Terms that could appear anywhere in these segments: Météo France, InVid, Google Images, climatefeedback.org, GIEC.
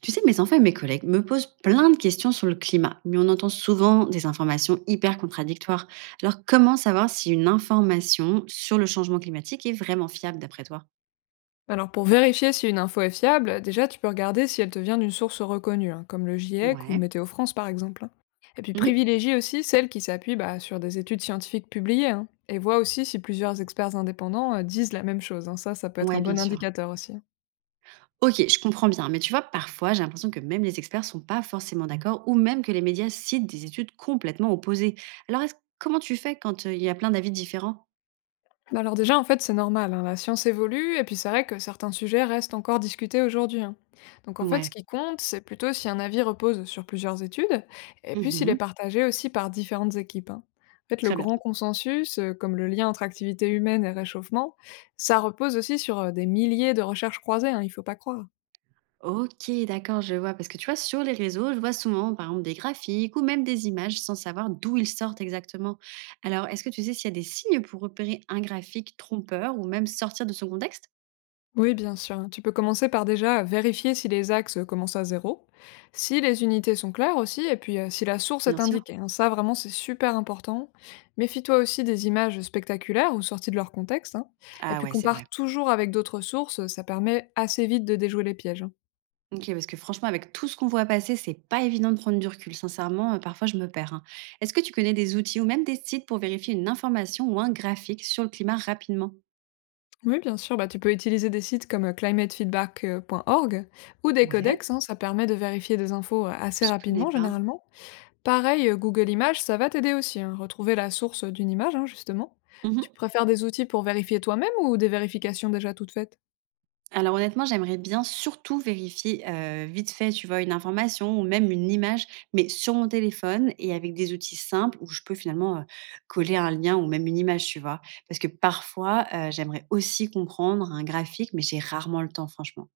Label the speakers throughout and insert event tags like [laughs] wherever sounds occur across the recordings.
Speaker 1: Tu sais, mes enfants et mes collègues me posent plein de questions sur le climat, mais on entend souvent des informations hyper contradictoires. Alors, comment savoir si une information sur le changement climatique est vraiment fiable d'après toi?
Speaker 2: Alors pour vérifier si une info est fiable, déjà tu peux regarder si elle te vient d'une source reconnue, hein, comme le GIEC ou
Speaker 1: Ouais.
Speaker 2: Météo France par exemple. Hein. Et puis
Speaker 1: Mhm.
Speaker 2: privilégie aussi celles qui s'appuient bah, sur des études scientifiques publiées, hein, et vois aussi si plusieurs experts indépendants disent la même chose. Hein. Ça peut être
Speaker 1: Ouais,
Speaker 2: un
Speaker 1: bien
Speaker 2: bon
Speaker 1: sûr.
Speaker 2: indicateur aussi.
Speaker 1: Ok, je comprends bien, mais tu vois, parfois, j'ai l'impression que même les experts sont pas forcément d'accord, ou même que les médias citent des études complètement opposées. Alors, comment tu fais quand il y a plein d'avis différents?
Speaker 2: Bah alors déjà, en fait, c'est normal, hein, la science évolue, et puis c'est vrai que certains sujets restent encore discutés aujourd'hui. Hein. Donc en fait, ce
Speaker 1: Ouais.
Speaker 2: qui compte, c'est plutôt si un avis repose sur plusieurs études, et puis s'il est
Speaker 1: Mhm.
Speaker 2: partagé aussi par différentes équipes. Hein. En fait, le
Speaker 1: Très bien.
Speaker 2: grand consensus, comme le lien entre activité humaine et réchauffement, ça repose aussi sur des milliers de recherches croisées, hein, il faut pas croire.
Speaker 1: OK, d'accord, je vois. Parce que tu vois, sur les réseaux, je vois souvent, par exemple, des graphiques ou même des images sans savoir d'où ils sortent exactement. Alors, est-ce que tu sais s'il y a des signes pour repérer un graphique trompeur ou même sortir de son contexte?
Speaker 2: Oui, bien sûr. Tu peux commencer par déjà vérifier si les axes commencent à zéro, si les unités sont claires aussi, et puis si la source
Speaker 1: Bien
Speaker 2: est
Speaker 1: sûr.
Speaker 2: indiquée. Hein. Ça, vraiment, c'est super important. Méfie-toi aussi des images spectaculaires ou sorties de leur contexte. Hein. Et
Speaker 1: Ah
Speaker 2: puis
Speaker 1: ouais, c'est vrai.
Speaker 2: compare toujours avec d'autres sources, ça permet assez vite de déjouer les pièges. Hein.
Speaker 1: Ok, parce que franchement, avec tout ce qu'on voit passer, c'est pas évident de prendre du recul. Sincèrement, parfois, je me perds, hein. Est-ce que tu connais des outils ou même des sites pour vérifier une information ou un graphique sur le climat rapidement?
Speaker 2: Oui, bien sûr, bah, tu peux utiliser des sites comme climatefeedback.org ou des
Speaker 1: Ouais,
Speaker 2: codex, hein, ça permet de vérifier des infos assez
Speaker 1: je connais
Speaker 2: rapidement
Speaker 1: pas.
Speaker 2: généralement. Pareil, Google Images, ça va t'aider aussi, hein, retrouver la source, d'une image, hein, justement. Tu préfères des outils pour vérifier toi-même ou des vérifications déjà toutes faites?
Speaker 1: Alors honnêtement, j'aimerais bien surtout vérifier, vite fait, tu vois, une information ou même une image, mais sur mon téléphone et avec des outils simples où je peux finalement, coller un lien ou même une image, tu vois? Parce que parfois, j'aimerais aussi comprendre un graphique, mais j'ai rarement le temps, franchement.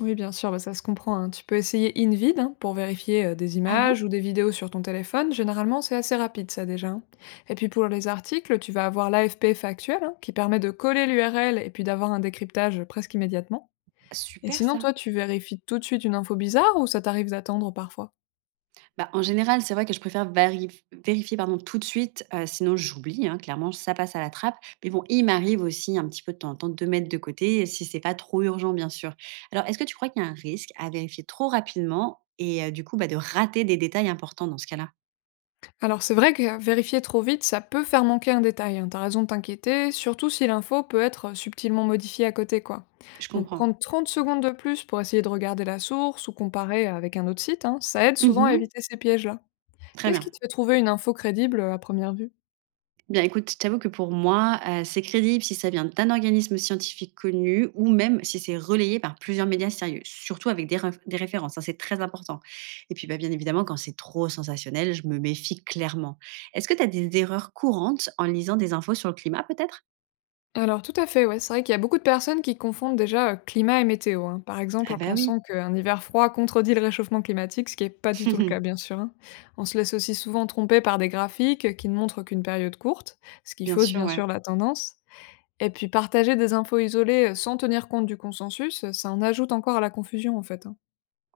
Speaker 2: Oui, bien sûr, bah, ça se comprend, hein. Tu peux essayer InVid, hein, pour vérifier, des
Speaker 1: Ah bon?
Speaker 2: images ou des vidéos sur ton téléphone. Généralement, c'est assez rapide ça déjà, hein. Et puis pour les articles, tu vas avoir l'AFP Factuel, hein, qui permet de coller l'URL et puis d'avoir un décryptage, presque immédiatement. Et
Speaker 1: Super
Speaker 2: sinon,
Speaker 1: ça.
Speaker 2: toi, tu vérifies tout de suite une info bizarre ou ça t'arrive d'attendre parfois?
Speaker 1: Bah, en général, c'est vrai que je préfère varif vérifier pardon, tout de suite, sinon j'oublie, hein, clairement, ça passe à la trappe. Mais bon, il m'arrive aussi un petit peu de temps en temps de mettre de côté, si c'est pas trop urgent, bien sûr. Alors, est-ce que tu crois qu'il y a un risque à vérifier trop rapidement et du coup, bah, de rater des détails importants dans ce cas-là?
Speaker 2: Alors c'est vrai que vérifier trop vite, ça peut faire manquer un détail, hein. T'as raison de t'inquiéter, surtout si l'info peut être subtilement modifiée à côté, quoi.
Speaker 1: Je
Speaker 2: Donc
Speaker 1: comprends.
Speaker 2: prendre 30 secondes de plus pour essayer de regarder la source ou comparer avec un autre site, hein, ça aide souvent à
Speaker 1: Mmh.
Speaker 2: éviter ces pièges-là.
Speaker 1: Très
Speaker 2: Qu'est-ce qui
Speaker 1: bien.
Speaker 2: te fait trouver une info crédible à première vue?
Speaker 1: Bien, écoute, je t'avoue que pour moi, c'est crédible si ça vient d'un organisme scientifique connu ou même si c'est relayé par plusieurs médias sérieux, surtout avec des ref des références, ça, c'est très important, et puis, bah, bien évidemment, quand c'est trop sensationnel, je me méfie clairement. Est-ce que tu as des erreurs courantes en lisant des infos sur le climat peut-être?
Speaker 2: Alors tout à fait, ouais. C'est vrai qu'il y a beaucoup de personnes qui confondent déjà, climat et météo, hein. Par exemple,
Speaker 1: Ah
Speaker 2: en
Speaker 1: bah, oui,
Speaker 2: pensant qu'un hiver froid contredit le réchauffement climatique, ce qui est pas du tout le cas, bien
Speaker 1: [laughs]
Speaker 2: sûr, hein. On se laisse aussi souvent tromper par des graphiques, qui ne montrent qu'une période courte, ce qui
Speaker 1: bien
Speaker 2: fausse
Speaker 1: sûr,
Speaker 2: bien
Speaker 1: ouais.
Speaker 2: sûr la tendance. Et puis partager des infos isolées, sans tenir compte du consensus, ça en ajoute encore à la confusion, en fait, hein.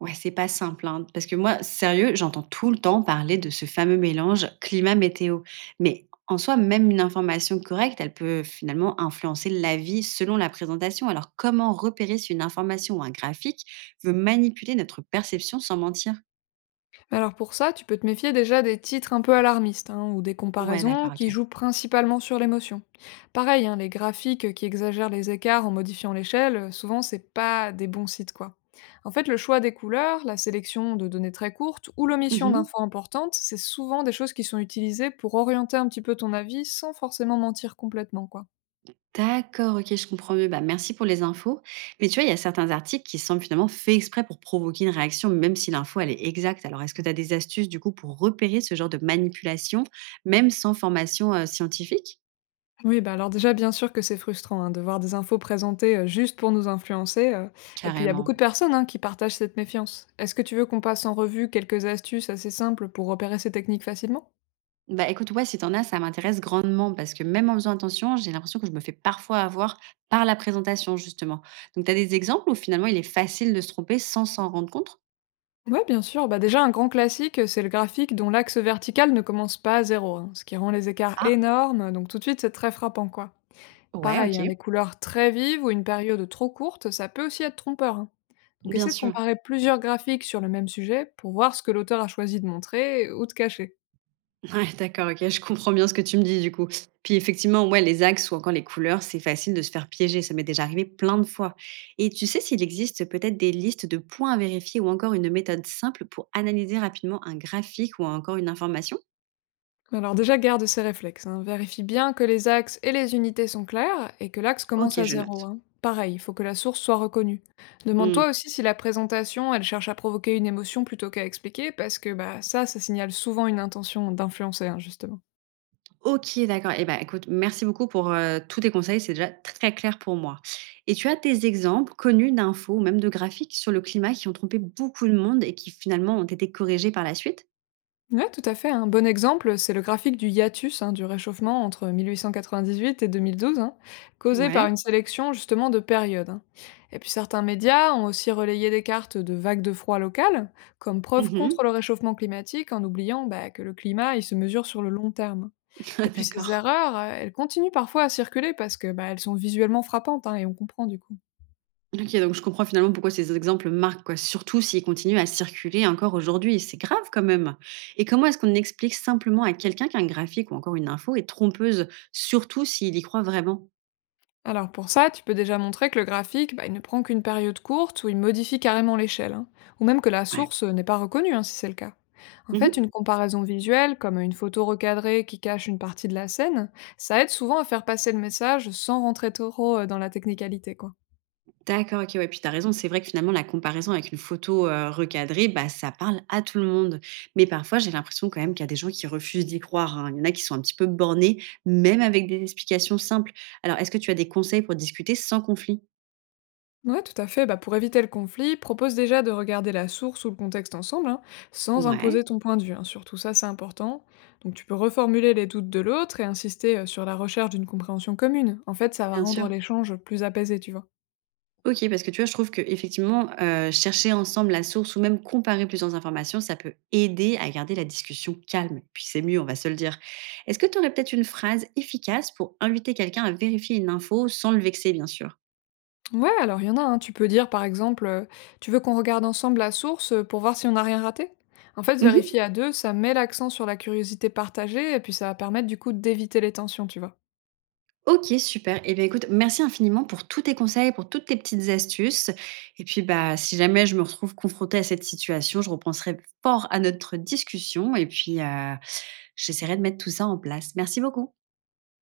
Speaker 1: Ouais, c'est pas simple, hein, parce que moi, sérieux, j'entends tout le temps parler de ce fameux mélange climat-météo. Mais en soi, même une information correcte, elle peut finalement influencer l'avis selon la présentation. Alors, comment repérer si une information ou un graphique veut manipuler notre perception sans mentir?
Speaker 2: Alors pour ça, tu peux te méfier déjà des titres un peu alarmistes hein, ou des
Speaker 1: Ouais,
Speaker 2: comparaisons
Speaker 1: d'accord,
Speaker 2: qui jouent principalement sur l'émotion. Pareil, hein, les graphiques qui exagèrent les écarts en modifiant l'échelle, souvent c'est pas des bons sites quoi. En fait, le choix des couleurs, la sélection de données très courtes ou l'omission
Speaker 1: ok.
Speaker 2: d'infos importantes, c'est souvent des choses qui sont utilisées pour orienter un petit peu ton avis sans forcément mentir complètement quoi.
Speaker 1: D'accord, OK, je comprends mieux. Bah, merci pour les infos. Mais tu vois, il y a certains articles qui semblent finalement faits exprès pour provoquer une réaction, même si l'info, elle est exacte. Alors, est-ce que tu as des astuces, du coup, pour repérer ce genre de manipulation, même sans formation scientifique?
Speaker 2: Oui, bah alors déjà, bien sûr que c'est frustrant hein, de voir des infos présentées juste pour nous influencer. Et puis, il y a beaucoup
Speaker 1: Carrément.
Speaker 2: de personnes hein, qui partagent cette méfiance. Est-ce que tu veux qu'on passe en revue quelques astuces assez simples pour repérer ces techniques facilement?
Speaker 1: Bah écoute, ouais, si t'en as, ça m'intéresse grandement parce que même en faisant attention, j'ai l'impression que je me fais parfois avoir par la présentation, justement. Donc, t'as des exemples où finalement, il est facile de se tromper sans s'en rendre compte?
Speaker 2: Oui, bien sûr. Bah déjà, un grand classique, c'est le graphique dont l'axe vertical ne commence pas à zéro, hein, ce qui rend les écarts
Speaker 1: Ah,
Speaker 2: énormes. Donc tout de suite, c'est très frappant, quoi.
Speaker 1: ouais,
Speaker 2: Pareil,
Speaker 1: OK.
Speaker 2: hein, les couleurs très vives ou une période trop courte, ça peut aussi être trompeur. Hein. Donc
Speaker 1: Bien
Speaker 2: essaie de
Speaker 1: sûr.
Speaker 2: comparer plusieurs graphiques sur le même sujet pour voir ce que l'auteur a choisi de montrer ou de cacher.
Speaker 1: Ouais, d'accord, OK, je comprends bien ce que tu me dis, du coup. Puis effectivement, ouais, les axes ou encore les couleurs, c'est facile de se faire piéger. Ça m'est déjà arrivé plein de fois. Et tu sais s'il existe peut-être des listes de points à vérifier ou encore une méthode simple pour analyser rapidement un graphique ou encore une information?
Speaker 2: Alors déjà, garde ces réflexes. Hein. Vérifie bien que les axes et les unités sont clairs et que l'axe commence
Speaker 1: OK,
Speaker 2: à
Speaker 1: je
Speaker 2: zéro.
Speaker 1: note.
Speaker 2: Hein. Pareil, il faut que la source soit reconnue.
Speaker 1: Hmm.
Speaker 2: Demande-toi aussi si la présentation, elle cherche à provoquer une émotion plutôt qu'à expliquer, parce que bah, ça signale souvent une intention d'influencer, hein, justement.
Speaker 1: OK, d'accord. Eh ben, écoute, merci beaucoup pour tous tes conseils. C'est déjà très clair pour moi. Et tu as des exemples connus d'infos ou même de graphiques sur le climat qui ont trompé beaucoup de monde et qui finalement ont été corrigés par la suite?
Speaker 2: Ouais, tout à fait. Un bon exemple, c'est le graphique du hiatus hein, du réchauffement entre 1898 et 2012, hein, causé par
Speaker 1: Ouais.
Speaker 2: une sélection justement de périodes. Hein. Et puis certains médias ont aussi relayé des cartes de vagues de froid locales comme preuve contre
Speaker 1: Mhm.
Speaker 2: le réchauffement climatique en oubliant bah, que le climat il se mesure sur le long terme.
Speaker 1: Ah
Speaker 2: Et puis ces
Speaker 1: d'accord.
Speaker 2: erreurs, elles continuent parfois à circuler parce que bah, elles sont visuellement frappantes hein, et on comprend du coup.
Speaker 1: OK, donc je comprends finalement pourquoi ces exemples marquent, quoi, surtout s'ils continuent à circuler encore aujourd'hui. C'est grave quand même. Et comment est-ce qu'on explique simplement à quelqu'un qu'un graphique ou encore une info est trompeuse, surtout s'il y croit vraiment?
Speaker 2: Alors pour ça, tu peux déjà montrer que le graphique, bah, il ne prend qu'une période courte où il modifie carrément l'échelle, hein, ou même que la
Speaker 1: Ouais.
Speaker 2: source n'est pas reconnue hein, si c'est le cas. En
Speaker 1: Mmh.
Speaker 2: fait, une comparaison visuelle, comme une photo recadrée qui cache une partie de la scène, ça aide souvent à faire passer le message sans rentrer trop dans la technicalité, quoi.
Speaker 1: D'accord, OK, ouais, puis t'as raison, c'est vrai que finalement la comparaison avec une photo, recadrée, bah, ça parle à tout le monde. Mais parfois, j'ai l'impression quand même qu'il y a des gens qui refusent d'y croire, hein. Il y en a qui sont un petit peu bornés, même avec des explications simples. Alors, est-ce que tu as des conseils pour discuter sans conflit?
Speaker 2: Ouais, tout à fait. Bah, pour éviter le conflit, propose déjà de regarder la source ou le contexte ensemble, hein, sans
Speaker 1: Ouais,
Speaker 2: imposer ton point de vue. Hein. Surtout ça, c'est important. Donc tu peux reformuler les doutes de l'autre et insister sur la recherche d'une compréhension commune. En fait, ça va
Speaker 1: bien sûr.
Speaker 2: rendre l'échange plus apaisé, tu vois.
Speaker 1: OK, parce que tu vois, je trouve qu'effectivement, chercher ensemble la source ou même comparer plusieurs informations, ça peut aider à garder la discussion calme. Puis c'est mieux, on va se le dire. Est-ce que tu aurais peut-être une phrase efficace pour inviter quelqu'un à vérifier une info sans le vexer, bien sûr?
Speaker 2: Ouais, alors il y en a, hein. Tu peux dire par exemple, tu veux qu'on regarde ensemble la source pour voir si on n'a rien raté? En fait,
Speaker 1: Mmh.
Speaker 2: vérifier à deux, ça met l'accent sur la curiosité partagée et puis ça va permettre du coup d'éviter les tensions, tu vois.
Speaker 1: OK, super. Et bien écoute, merci infiniment pour tous tes conseils, pour toutes tes petites astuces. Et puis, bah, si jamais je me retrouve confrontée à cette situation, je repenserai fort à notre discussion et puis, j'essaierai de mettre tout ça en place. Merci beaucoup.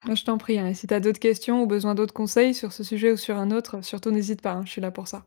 Speaker 2: Moi, je t'en prie, hein, et si t'as d'autres questions ou besoin d'autres conseils sur ce sujet ou sur un autre, surtout n'hésite pas, hein, je suis là pour ça.